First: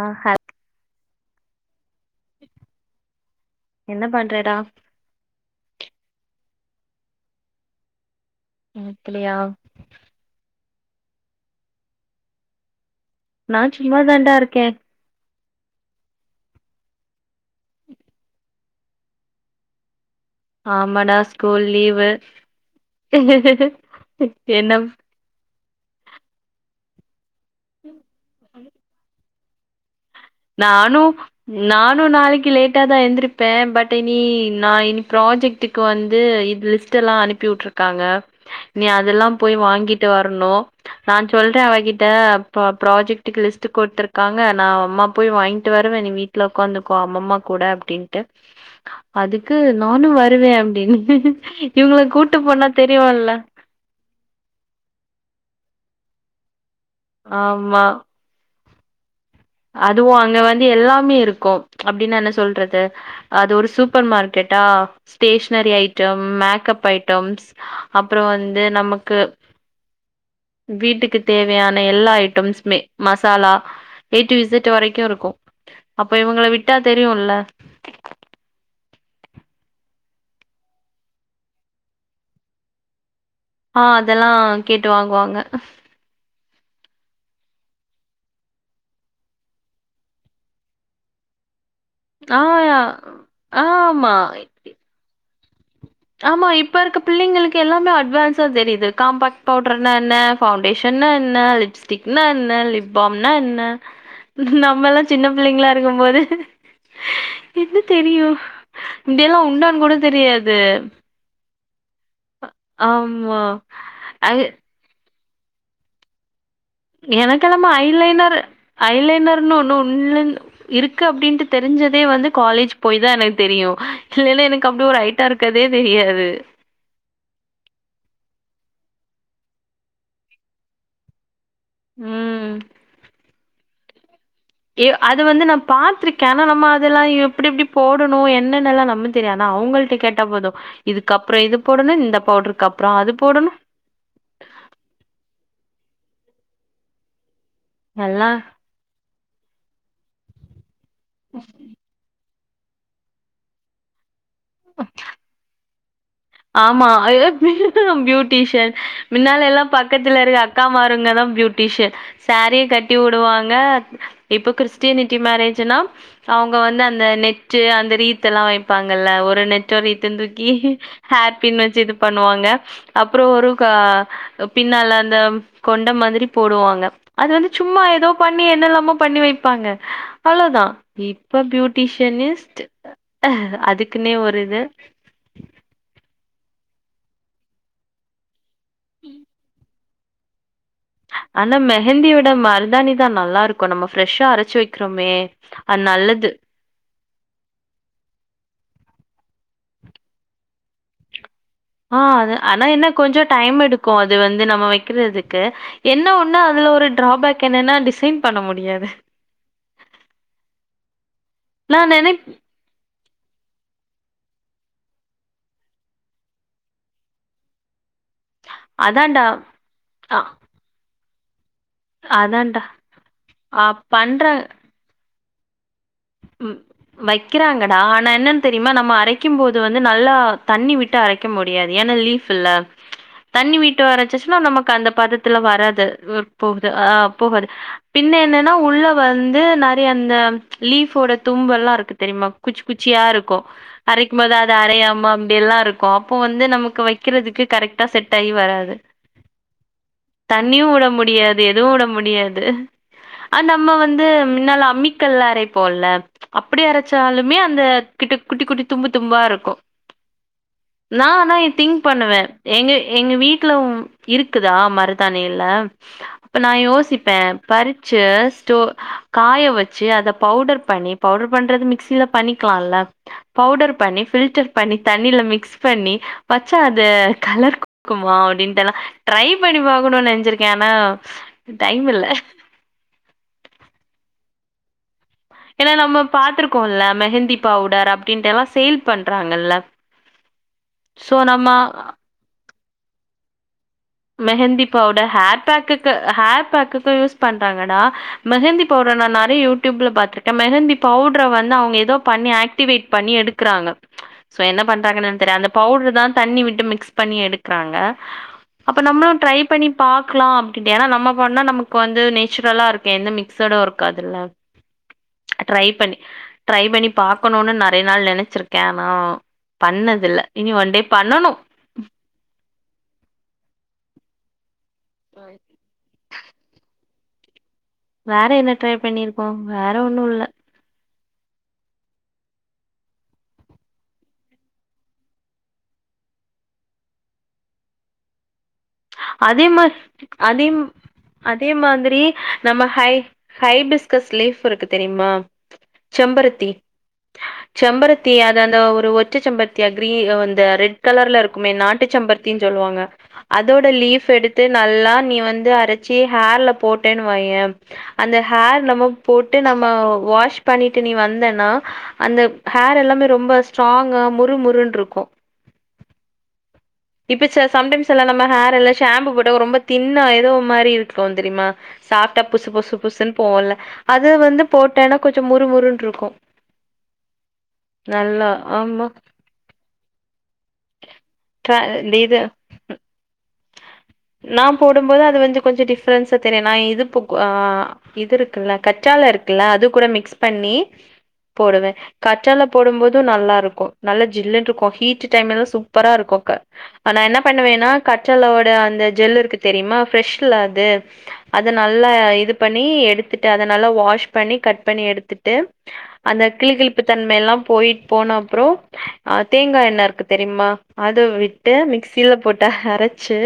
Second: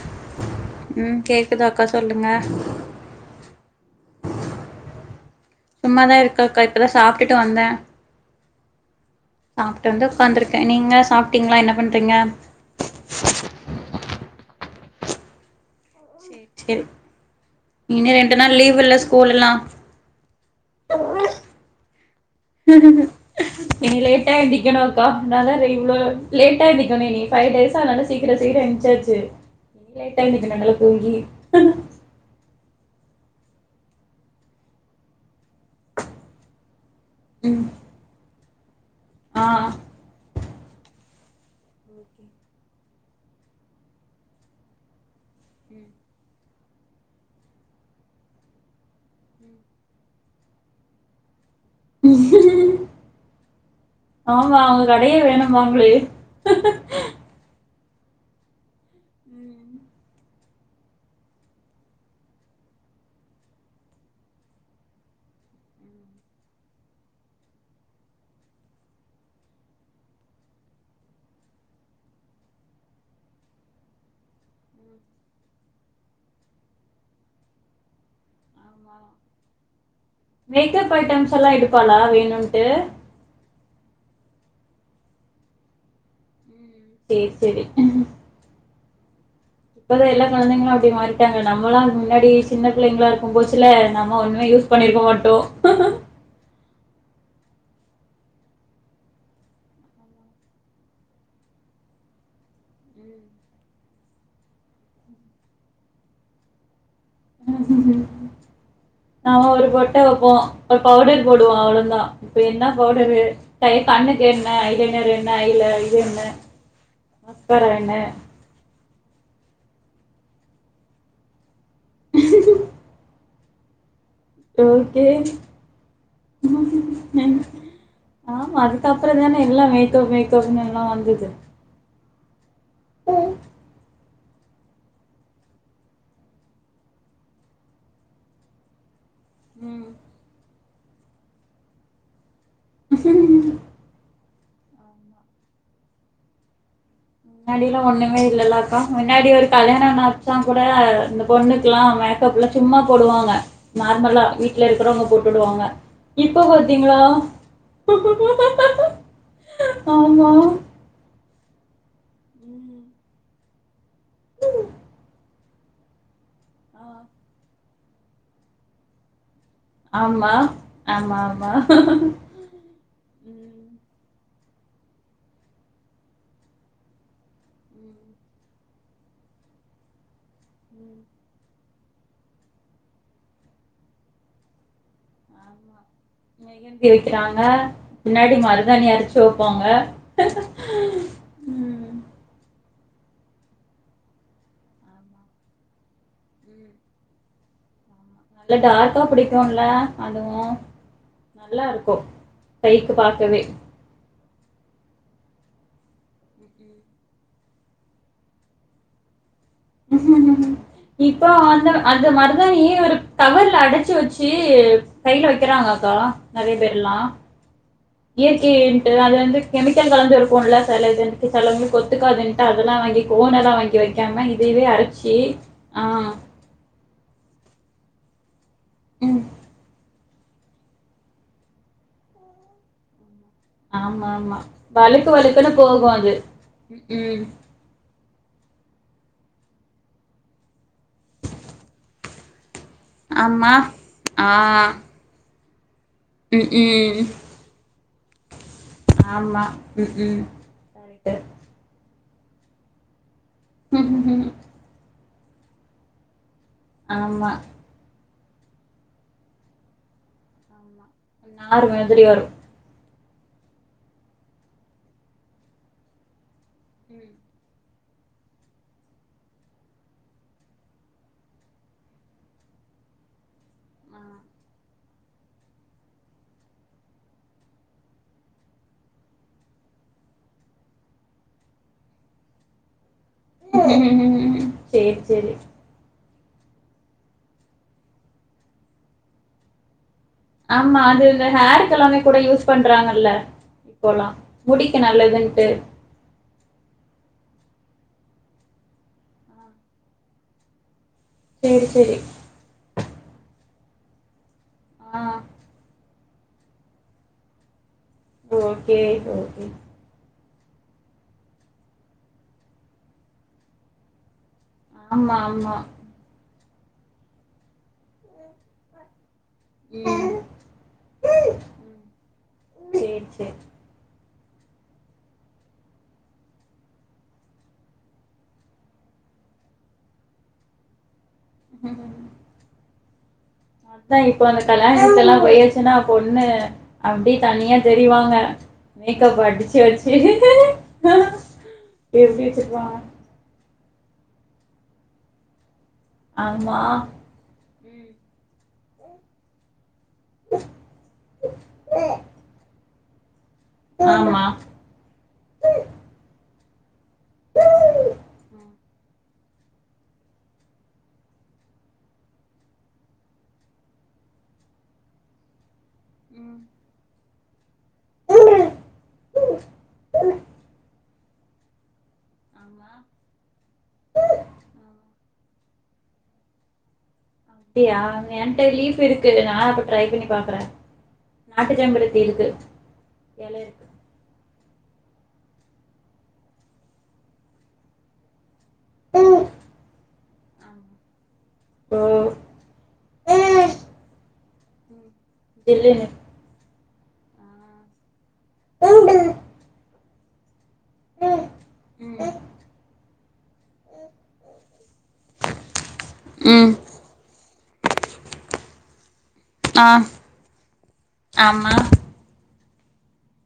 ஆ ஹாப் ம் கேக்குதா க்க சொல்லுங்க என்ன பண்றடா சும்மாதா இருக் தோ கா இப்பதா சாப்டுட்டு வந்தே ம் சாப்டு வந்து உக்காந்துருக் அ நீங்க சாப்டிங்களா என்ன பண்றீங்க நா சும்மா தாண்டா இருக்கே சேரி சேரி இன்ன ரெண்டு நாள் லீவில்ல ஸ்கூல்லுல்லா ஆமாடா ஸ்கூல் லீவு இனி லேட்டா என்ன எந்திக்கணு அக்கா அதனால [unintelligible] இவ்லோ லேட் ஆ எந்திக்கணு நீ பைவ் டேஸ்ஸ அனால சீக்கிர சீக்கிர ஏன்சாச்சு நானு நானு நாளைக்கு லேட் டா தா எந்திரிப்பே பட் இனி நா இனி ப்ராஜெக்டுக்கு வந்து இது ஸ் ட்டுலா அனுப்பி ம் வுட்ருக்காங்க நீ அதெல்லாம் ஆ போய் வாங்கிட்டு வரணு நா சொல்றே அவகிட்ட இப்போ ப்ராஜெக்டுக்கு லிஸ்ட் குடுத்திருக்காங்க நா அம்மா போய் வாங்கிட்டு வருவே நீ வீட்டுல உக்காந்துக்கோ அம்மம்மா கூட அப்டின்ட்டு அதுக்கு நானு வருவே அப்படின்னு இவுங்கள ம் கூட்டு போனா ம் தெரியும்ல ஆமா அவங்க கடையே வேண்டும் வேணும்பாங்களே ஆமா ம் அது எல்லாமே இருக்கு அப்டின்னு என்ன சொல்றது அது ஒரு சூப்பர் மார்க்கெட்டா ஸ்டேஷனரி ஐட்டம் மேக்கப் ஐட்டம்ஸ் அப்புறோ வந்து நமக்கு வீட்டுக்கு தேவையான எல்லா ஐட்டம்ஸ்மே மசாலா எய்டூ இசெட் வரைக்கு இருக்கு அப்போ இவுங்க விட்டா தெரியும்ல ஆமா மேக்கப் ஐட்டம்ஸ் எல்லா எடுப்பாளா வேணும்ட்டு ஆ அதெல்லா கேட்டு வாங்குவாங்க சேரி சேரி இப்பதா எல்லா கொழந்தைங்களு அப்படி மாறிட்டாங்க நம்மளாம் முன்னாடி ஆ சின்ன பிள்ளைங்களா இருக்கு ஆ போச்சுல ஆமா நாம ஒண்ணமே யூஸ் பண்ணிருக்க மாட்டோ ஆ ஆமா இப்ப இருக்க பிள்ளைங்களுக்கு எல்லாமே அட்வான்ஸா தெரிது காம்பாக்ட் பவுடர்னா என்ன பவுண்டேஷன்னா என்ன லிப்ஸ்டிக்னா என்ன லிப் பாம்னா என்ன நம்மல்லா சின்ன பிள்ளைங்களா இருக்கும்போது என்ன தெரியு நம்ம ஒரு பொட்ட வப்போ [unintelligible] பவுடர் போடுவோ அவ்ளொந்தா இப்ப என்ன பவுடரு ஆமா. கை அது கண்ணுக்கென்ன ஐலைனரு ன்ன ஐல இது என்ன மஸ்காரா எனக்கென்னமொ என்ன ஐலைனர் ஐலை னர்னு ஒன்னு உண்னு இருக்கு அப்டின்ட்டு தெரிஞ்சதே வந்து காலேஜ் போய் தா எனக் தெரியு ஓகே ஆ ஆமா அது க்கப்றந்தானே எல்லா மேக்கப் மேக்கப்னு எல்லா வந்தது ம் ம் ஏ அது வந்து நா பாத்துருக்கே ஆனா நம்ம அதெல்லா எப்டி எப்டி போடனு என்னன்னெல்லா நம்மள் தெரி ஆனா ம் அவுங்கள்ட கேட்டா போது இதுக்கப்ற இது போடனு இந்த பவுட்ரு க்கப்றொ அது போடனு முன்னாடிலா முன்னாடிலா ஒன்னுமே எல்லாம் இல்லலா கா முன்னாடி ஒரு கல்யாண [unintelligible] கூட அந்த பொண்ணுக்லா மேக் கப்லா சும்மா போடுவாங்க நார்மலா வீட்ல இருக்குறவுங்க போட்டுடுவாங்க இப்ப ஆமா பாத்தீங்களா பியூட்டிஷியன் மின்னால எல்லா பக்கத்துல ஆமா இருக்க அக்கா மாருங்கதா பியூட்டிஷியன் சாரீயு ம் கட்டி வுடுவாங்க இப்ப கிறிஸ்டினிட்டி மேரேஜுனா அவுங்க வந்து ஆ அந்த நெட் டு அந்த ரீத்தல்லா வைப்பாங்கல்ல ஒரு நெ ட்டு ஆமா ரீத்துந்தூக்கி ஆமா ஹேர் ஆமா பின் வச்சு இது ம் பண்ணுவாங்க அப்றோ ஒரு ம் க பின்னால அந்த கொண்ட மாதிரி போடுவாங்க அது வந்து சும்மா எதோ பண்ணி என்னல்லாமோ பண்ணி வைப்பாங்க அளோதா ம் இப்ப பியூ டிபனிஸ்ட் அதுக்குன்னே ஒரு இது ஆமா மெஹந்தி வைக்குறாங்க முன்னாடி மரு மருதானி அரைச்சு வைப்பாங்க ஆனா ம் மெஹந்தியோட மரு தாணி தா நல்லாருக்கும் நம்ம பிரஷ்ஷா அரைச்சு வைக்கிறோமே ஆமா அது நல்லது ம் நல்லா டார்க்கா புடிக்கும்ல அதுவும் ஆ அது ஆனா என்ன கொஞ்ச டைம் எடுக்கும் அ அது வந்து நம்ம வைக்குறதுக்கு என்ன ஒண்ணு அதுல ஒரு டிராபேக் என்னன்னா டிசைன் பண்ண முடியாது இப்போ அந்த நான் அந்த நெனைப் மருதாணி ஏ ஒரு கவர்ல அடைச்சு வச்சு கைல வைக்கிறாங்க அக்கா நெறைய பேர்லாம் இயற்கையின்ட்டு அது அதான்டா வந்து கெமிக்கல் கலந்து அ இருக்குன்ல செல இது செலது கொத்துக்காதுன்ட்டு அதான்டா அதெல்லா வாங்கி கோன் எல்லா அ வாங்கி வைக்காம பண்றாங்க இதவே அரைச்சி ஆ ம் வக்கிறாங்க தானன் தெரியுமா நம்ம ம் அரைக்கும் போது வந்து நல்லா தண்ணி விட்டு அரைக்க முடியாது ஏன்னா லீப் இல்ல தண்ணி விட்டு ஆமா அரைச்சுன்னா ஆமா நமக்கு அந்த வழுக்கு பதத்துல வழுக்குன்னு வராது போகு அது போகுது ஆ ம் போகாது பின்ன என்னன்னா உள்ள வந்து நெறய அந்த லீஃப் ஓட தும்ப எல்லா இருக்கு தெரியுமா குச்சி குச்சியா இருக்கும் ஆமா அரைக்கும் ஆ போது அது அரையாம அப்டி எல்லாருக்கு கோம் அப்ப வந்து ம் நமக்கு ம் வைக்கிறதுக்கு கரெக் டா செட் ஆயி வராது ஆமா ம் ம் தண்ணியும உட கரெக்ட்டு முடியாது எதுவு உட முடி முடியாது ஆ நம்ம வந்து ம் முன்னால அம்மி கல்லாரை போல்ல அப்டி ஆமா அரைச்சாலுமே அந்த கிட்டு குட்டி குட்டி தும்பு தும்பா இருக்கும் ஆமா நா அனா நார் திங் மாதிரி வரு பண்ணுவேன் எங்க எங்க வீட்ல இருக்குதா மருதானி எல நா யோசிப்பேன் பரி ஜஸ்ட்டு காய வச்சி அத பவுடர் பண்ணி பவுடர் பண்றது மிக்சில பண்ணிக்கலாம்ல்ல பவுடர் பண்ணி பில்டர் பண்ணி தண்ணியில மிக்ஸ் பண்ணி வச்சா அது கலர் குடுக்குமா அப்டின் எல்லா ட்ரை பண்ணி பாக்கணும் நெனசிருக்கேன் ஆனா டைம் இல்ல செரி ஏன்னா நம்ம பாத்திருக்கோம்ல்ல மெஹந்தி பவுடர் அப்டின்ட்டு எல்லா சேல் பண்றாங்கல்ல ஆமா அது சோ இந்த நம்ம ஹேர்க் எல்லாமே கூட யூஸ் பண்றாங்கல்ல இப்போலா மெஹந்தி முடிக்கு பவுடர் ஹேர் நல்லதுன்ட்டு பேக்குக்கு ஹேர் பேக்குக்கு யூஸ் பண்றாங்கடா மெஹந்தி பவுடர் நா நெறைய யூடியூப்ல பாத்திருக்கேன் மெஹந்தி பவுடர வந்து சேரி அவுங்க ஏதோ சேரி பண்ணி ஆக்டிவேட் பண்ணி எடு க்குறாங்க சோ என்ன ஆ பண்றாங்கன்னு தெரில அந்த பவுடர் தா தண்ணி விட்டு மிக்ஸ் பண்ணி எடுக்கிறாங்க அப்ப ஓகே நம்மளும் ட்ரை ஓகே பண்ணி பா இருக்கலா அப்டின்ட்டு ஏன்னா நம்ம பண்ணுனா நமக்கு வந்து நேச்சுரலா இருக்கும் எந்த மிக்சடும் இருக்காதுல்ல ஆமா ஆமா ட்ரை பண்ணி ட்ரை பண்ணி பாக்கணும்னு நெறைய நாள் நெனைச்சிருக்கேன் ஆனா ம் பண்ணதில்ல இனி ஒன் டே பண்ணனும் ம் சேரி [inaudible] வேற என்ன ட்ரை பண்ணிருக்கோம் வேற ஒண்ணும் இல்ல அதான் இப்ப கல்யாணத்துக்கு எல்லாம் பொய்யாச்சுன்னா பொண்ணு அப்டி தனியா தெரிவாங்க மேக்கப் அதே அடிச்சு மா வச்சு அதே அதே மாதிரி எப்டி நம்ம வச்சிருப்பாங்க ஹ ஹைபிஸ்கஸ் லிப் இருக்கு தெரியுமா செம்பருத்தி ஆமா ம் செம்பருத்தி அது அந்த அ ஒரு ஒற்ற செம்பருத்தி கிரீ அந்த ரெட் கலர்ல இருக்குமே நாட்டு செம்பருத்தின்னு சொல்லுவாங்க அது அதோட லீஃப் ஆமா எடுத்து நல்லா நீ வந்து அரைச்சி ஹேர்ல போட்டேன்னு வையேன் அந்த ஹேர் நம்ம போட்டு நம்ம வாஷ் பண்ணிட்டு நீ வந்தன்னா அந்த ஹேர் எல்லாமே ரொம்ப ஸ்ட்ராங்கா முருமுருன்னு இருக்கும் ம் இப்ப செஸ் சம்டைம்ஸ் எல்லா நம்ம ஹேர் எல்லா ஷாம்பு போட்டு ரொம்ப தின்னாயிடு ஏதோ மாரி இருக் கோ தெரியுமா சாப்டா புசு ஆமா புசு புசுன்னு போவும்ல அது வந்து போட்டனா கொஞ் சு முறு முறுனு இருக்கும் அப்புடியா நல்லா என்ட லீஃப் ஆமா இருக்கு நா அப்ப ட்ரை பண்ணி பாக்குறேன் கா இந்த இது இல இருக்கு நா போடும் போது அது வந்து கொஞ்ச டிஃப்ரன்ஸா தெரியு நா இது ஆ இது இருக்குல்ல கற்றால ஆமா. இருக்குல்ல அது கூட மிக்ஸ் பண்ணி போடுவே ஓ கற்றால போடும் போதும் நல்லா இருக்கும் நல்ல ஜில்லுன் இருக் கொஃபி சி டைம்ல ஜில்லுனு சூப்பரா இருக்கும் அப்ப ஆ நா என்ன பண்ணுவேன்னா கற்றாழ ஓட அந்த ம் ஜெல்லு இருக்கு தெரியுமா ஃபிஷ்ல அத் அது அத நல்லா இது பண்ணி எடுத் எடுத்துட்டு அத நல்லா வாஷ் பண்ணி கட் பண்ணி எடுத்துட்டு அந்த ம் கிளி கிளிப்பு தன்மை எல்லா போய் போன அப்றோ ஆ தேங்கா ஆ என்ன இருக்கு தெரியுமா அத ஆமா விட்டு மிக்சில போட் அரைச்சு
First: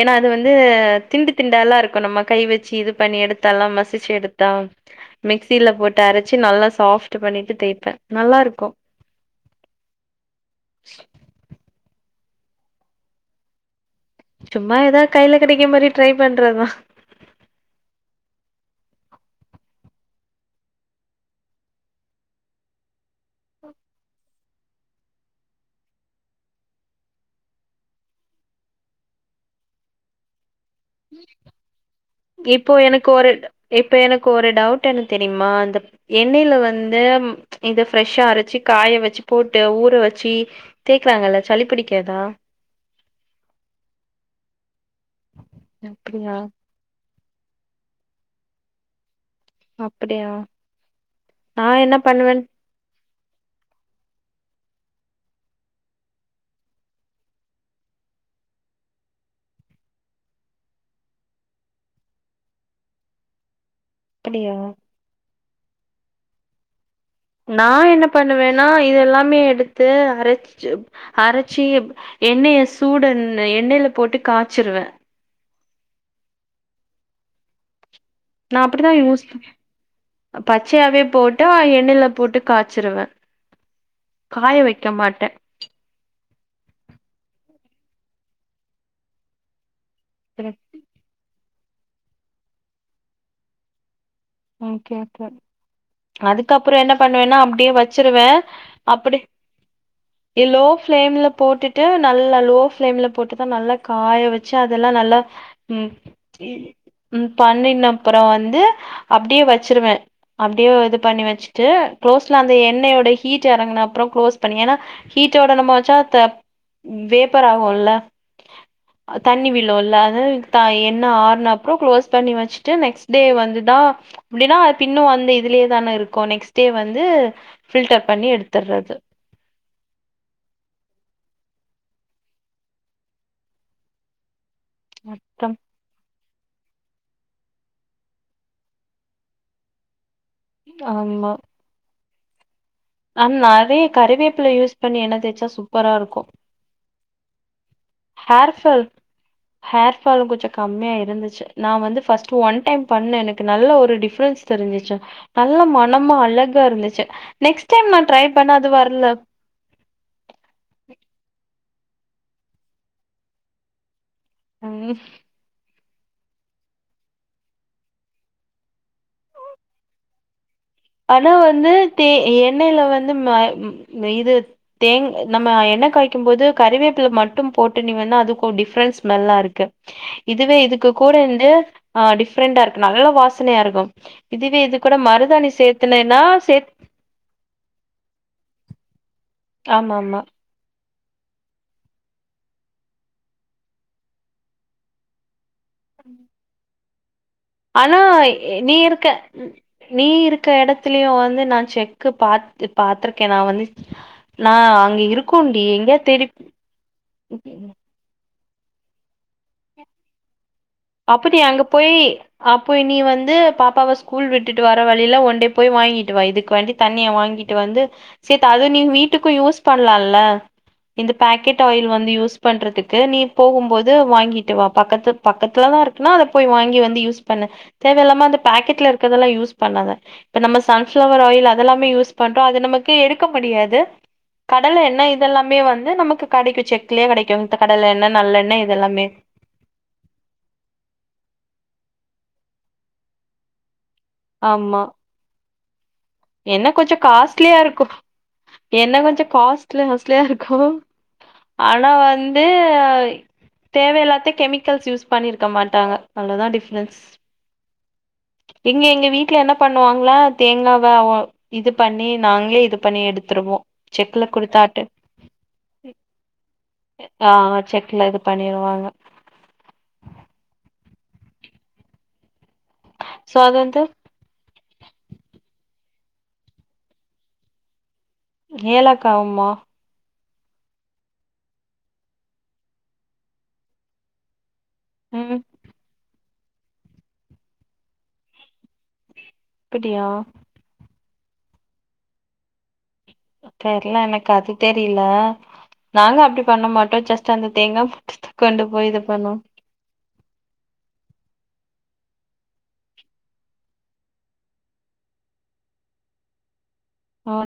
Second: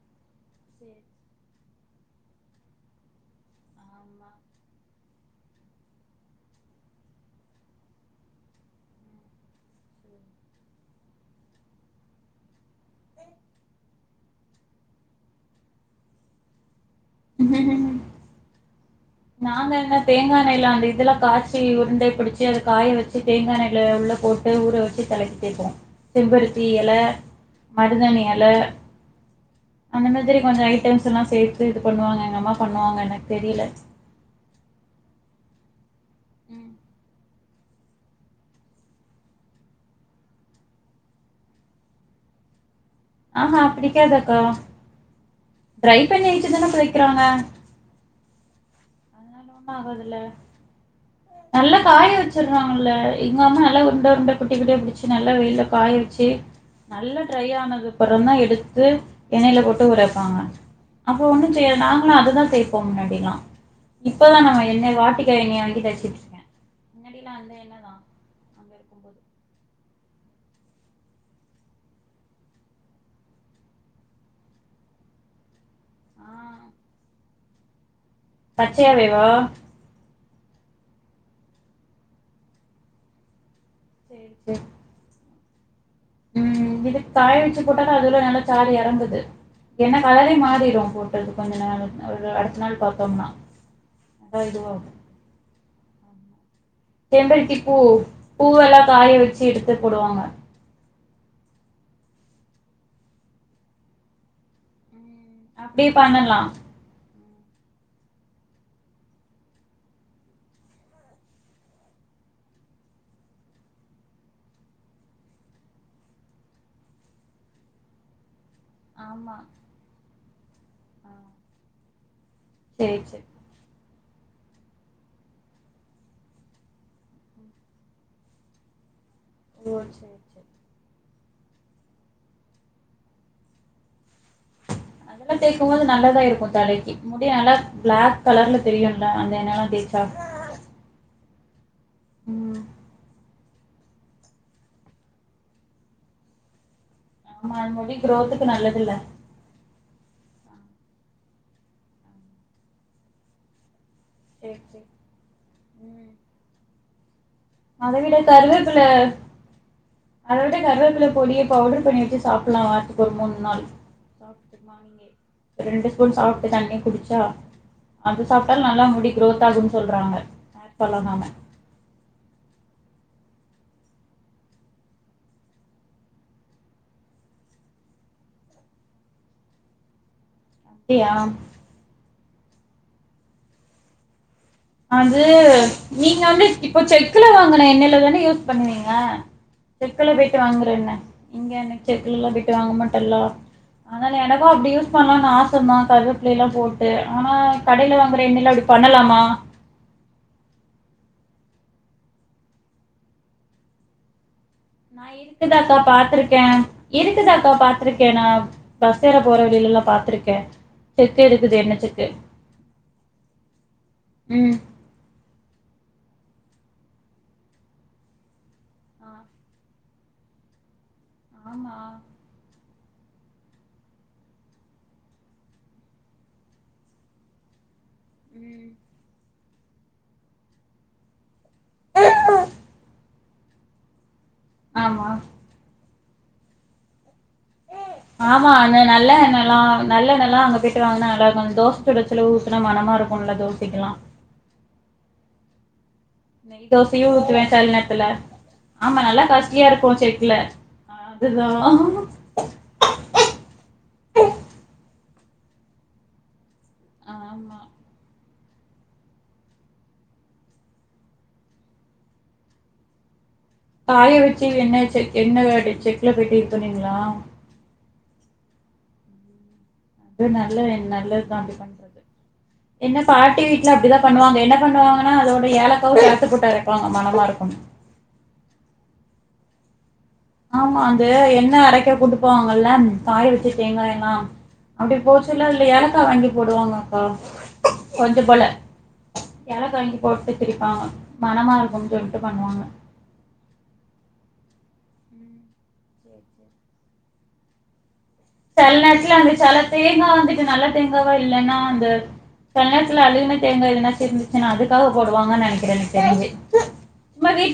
ஏன்னா அது வந்து சரி. திண்டு திண்டாலா இருக்கும் நம்ம கை வச்சு இது பண்ணி எடுத்தெல்லா மசிச்சு ஆமா எடுத்தா மிக்சில போட்டு அரைச்சு நல்லா சாஃப்ட் பண்ணிட்டு தேய்பேன் நல்லாருக்கும் சும்மா ஏதாவுது கையில கெடைக்க மாரி ட்ரை பண்றதுதா உஹ நாங்க என்ன தேங்கா எண்ணெய்ல அந்த இதெல்லா காய்ச்சி உருண்டை புடிச்சு அது காய வச்சு தேங்கா எண்ணெய்ல உள்ள போட்டு ஊற வச்சு தலைக்கு தேப்போம் செம்பருத்தி இலை மருதாணி இலை அந்த மாதிரி கொஞ்ச கேன் எல்லா சேத்து இது பண்ணுவாங்க எங்க அம்மா பண்ணுவாங்க எனக்கு தெரியல கு ஒரு டவுட் என்ன தெரியுமா அந்த எண்ணெல ம். வந்து இந்த ஃப்ரெஷ்ஷா அரைச்சு காய வச்சு போட்டு ஊற வச்சி தேய்குறாங்கல சளி பிடிக்காதா ஆ ஹா பிடிக்காது அக்கா டரை பண்ணி அப்டியா வச்சு தான வைக்கிறாங்க அதுல்லா ஒண்ணு ஆகாதுல அப்படியா நா நல்ல என்ன காய பண்ணுவேன் வச்சிருறாங்கல்ல எங்க அம்மா நல்லா உருண்ட உருண்ட குட்டி குட்டியா பிடிச்சி நல்லா வெயில்ல காய வச்சி நல்லா ட்ரை ஆனது அப்புறோ தா எடுத்து எண்ணெயில போட்டு ஊற வப்பாங்க அப்புறோ ஒண்ணு செய்யாது நாங்களு அதுதா தோய்ப்போ முன்னாடிலா இப்பதா அப்படியா நம்ம எண்ணெய் வாட்டி [unintelligible] நா என்ன பண்ணுவேன்னா இத இருக்கும்போது எல்லாமே எடுத்து அரைச்சி அரைச்சி எப் எண்ணெய சூடுனு எண்ணெயில போட்டு காய்ச்சிருவே ஆ நா அப்பிடிதா யூஸ் பச்சையாவேவா பச்சையாவே போட்டு ஆ எண்ணெயில போட்டு காய்ச்சிருவே சேரி காய சேரி வைக்கமாட்டே ம் இது காய வச்சி போட்டாதா அதுல நல்லா சாறு இறங்குது ஏன்னா கலரே மாறிடு போட்டது கொஞ்ச நாள் ஒரு அடுத்த நாள் பாத்தோம்னா அதா ம் இதுவாகு கேக்கே அதுக் கப்புறோ என்ன பண்ணேன்னா செம்பருத்தி அப்பிடியே பூ வச்சிருவே பூவெல்லா காய அப்பிடியே வச்சு எடுத்து போடுவாங்க ஏ லோ பிளேம்ல போட்டுட் ட்டு நல்லா லோ ஃப்ளேமில போட்டுதா நல்லா காய வச்சி அதெல்லா நல்லா ம் அப்பிடியே பண்ணலா இ- ம் பண்ணின் அப்புறோ வந்து அப்பிடியே வச்சிருவே அப்பிடியே இது பண்ணி வச்சிட்டு க்ளோஸ்ல அந்த எண்ணெயோட ஹீட் இறங்கின அப்புறோ க்ளோஸ் பண்ணி ஏன்னா ஹீட்டோட நம்ம வச்சா த வேப்பர் ஆகுல்ல ஆமா தண்ணி விழு இல்ல அது தா ஆ எண்ணெய ஆறன அப்புறோ க்ளோஸ் பண்ணி வச்சிட்டு சேரி நெக்ஸ்ட் டே சேரி வந்துதா ப்பிடின்னா தின்னு வந்து இதுலியே தான இருக்கு நெக்ஸ் டே வந்து பில்டர் பண்ணி எடுத்தடுறது ஓ சேரி சேரி அதெல்லா மொத்தம் தேய்க்குபோது நல்லதா இருக் புத்தடைக்கு முடி நல்லா பிளாக் கலர்ல தெரியுல்ல அந்த எண்ணெல்லா தேச்சா ஆமா ம் நெறைய கறிவேப்பல யூஸ் பண்ணி எண்ணெ தேச்சா சூப்பரா இருக்கு மா முடி குரோத்துக்கு ஹேர் நல்லது ஃபால் இல்ல ஹேர் ஃபாலு கொஞ்சோ கம்மியா இருந்துச்சி நா வந்து பர்ஸ்ட் ஒன் டைம் பண்ண எனக்கு நல்ல ஒரு டிப் டிஃபரன்ஸ் சேரி சேரி தெரிஞ்சிச்சா நல்ல ம் மனமா அழகா இருந்துச் நெக் ஸ்ட் அத விட கருவப்பில்ல அத விட கருவப்பில்ல பொடிய பவுடர் பண்ணிவச்சு சாப்புல்லா வாரத்துக்கு ஒரு மூணு நாள் ம். ரெண்டுஸ் இதும் சாப்ட்டு தண்ணி குடிச்சா அது சாப்டாலு நல்லா முடி க்ரோத் ஆகுன்னு சொல்றாங்க ஃபால் ஆகாம அதுவு வந்து தே எண் எண்ணெல வந்து ம இது தேங் நம்ம எண்ண காய்கும் போது கறிவேப்ல மட்டும் போட்டு நீ வேணா அதுக்கு டிஃப்ரென்ஸ் ஸ்மெல்லாருக்கு இதுவே இதுக்கு அப்டியா கூட வந்து டிஃப் பிரெண்டா இருக்கு நல்லா வாசனையாருக்கும் இதுவே இது கூட அது மருதாணி சேத் நீங்க வந்து இப்ப செக்குல வாங்கன எண்ணெயில தான யூஸ் பண்ணுவீங்க ஆமா செக்கல ஆமா போய்ட்டு வாங்ற எண்ண இங்க எனக் செக்குலெல்லா போய்ட்டு வாங்க மாட்டல்லா ஆனா எனக்கும் அப்டி யூஸ் பண்ணலானு ஆச சுத்தமா கருவப்பில்லேலா போட் ட ஆனா ஏ நீ இருக்க நீ இருக்க எடத்துலயு வந்து நா செக்கு பாத் பாத்திருக்கே நா வந்து நா அங்க நா இருக்கும்ண்டி இருக்குதக்கா எங்கயா பாத்திருக்க இருக்குதக்கா தேடி பாத்திருக்க நா பஸ் ஏற போற வழிலெல்லா பாத்துருக்க அப்போ நீ அங்க போயி அப்போ நீ வந்து பாப்பாவ ஸ்கூல் ம். விட்டுட்டு வர வழில ஒன்டே போய் வாங்கிட்டு வா இதுக் வண்டி தண்ணியா வாங்கிட்டு வந்து சேத் ஆ இந்த பக்கெட் ஆமா. ஆயில் வந்து யூஸ் பண்றதுக் கு நீ போகும்போது வாங்கிட்டு வா பக்கத்து பக்கத் தோதா இருக்குன்னா அத போய் வாங்கி வந்து யூஸ் பண்ணு தேவயில்லாம அந்த ம். பக்கெட்ல இருக்றதெல்லா யூஸ் பண்ணாத இப்ப நம்ம சன்ஃப்ளவர் ஆயில் அத் தெல்லாமே யூஸ் பண்ற அது நமக்கு இருக் க முடியாது கடல எண்ண ஆமா. இதெல்லாமே வந்து நமக் ப்பு கடைக்கும் செக்லே கடைக் ஆமா அந்த நல்ல எண்ணெலா நல்லெண்ணலா அங்க போய் சு வாங்குனாநல்லா இருக்கு தோசைச்சுட ச்சுல ஊத்துனா மனமா இருக்கும்ல தோசைக்குலா ஆமா என்ன நெய் கொஞ்சோ தோசையும் ஊத்துவேன் காஸ்ட்லியா சில இருக்கு நேரத்துல. என்ன ஆமா நல்லா கொஞ்சம் காஸ்ட்லியா காஸ்ட்ல இருக்கும் காச்ட்லியா செக்குல. இருக்கு ஆனா அதுதான். வந்து தேவையிலாத்த கெமிக்கல்ஸ் யூஸ் பண்ணிருக்க மாட்டாங்க அவ்ளதா டிஃப்ரென்ஸ் ஆமா. இங்க எங்க வீட்டு்ல என்ன பண்ணுவாங்களா தேங்காவ இது பண்ணி நாங்களே இது பண்ணி எடுத் காய வச்சு என்ன செக் என்ன செக்ல போயட்டு இது பன்னீங்களா ஆ செக்ல இது பண்ணிருவாங்க அது நல்ல என் நல்லதுதா அது பண்றது என்ன சோ பாட்டி அது வீட்டுல வந்து அப்டிதா பண்ணுவாங்க என்ன பண்ணுவாங்கன்னா அதோட ஏழ சேத்து பொட்டு அறைப்பாங்க மணமா இருக்கு ஏலக்கா வுமா ஆமா அது என்ன அரைக்க குடுப்பாங்கல்ல காய வச்சு தேங்காய எல்லா அப்டி ம் போச்சுல்ல அதுல ஏலக்கா வாங்கி போடுவாங்க அக்கா கொஞ்சோ போல ஏலக்கா வாங்கி அப்டியா போட்டு திரிப்பா மனமா இருக்கும்னு சொல்லிட்டு பண்ணுவாங்க தெர்ல எனக்கு அது தெரில நாங்க அப்டி பண்ண மாட்டோ ஜஸ்ட் அந்த தேங்கா பூ செல நேரத்துல வந்து செல தேங்கா வந்துட்டு நல்லா தேங்காவா இல்லைன்னா அந்த செல்நேரத்துல அழுகுன தேங்காய் எதுனா தெருஞ்ச்சுன்னா அதுக்காக போடுவாங்கு நனைக்கிறே எனக்கு தெரிஞ்சி நம்ப வீட்டு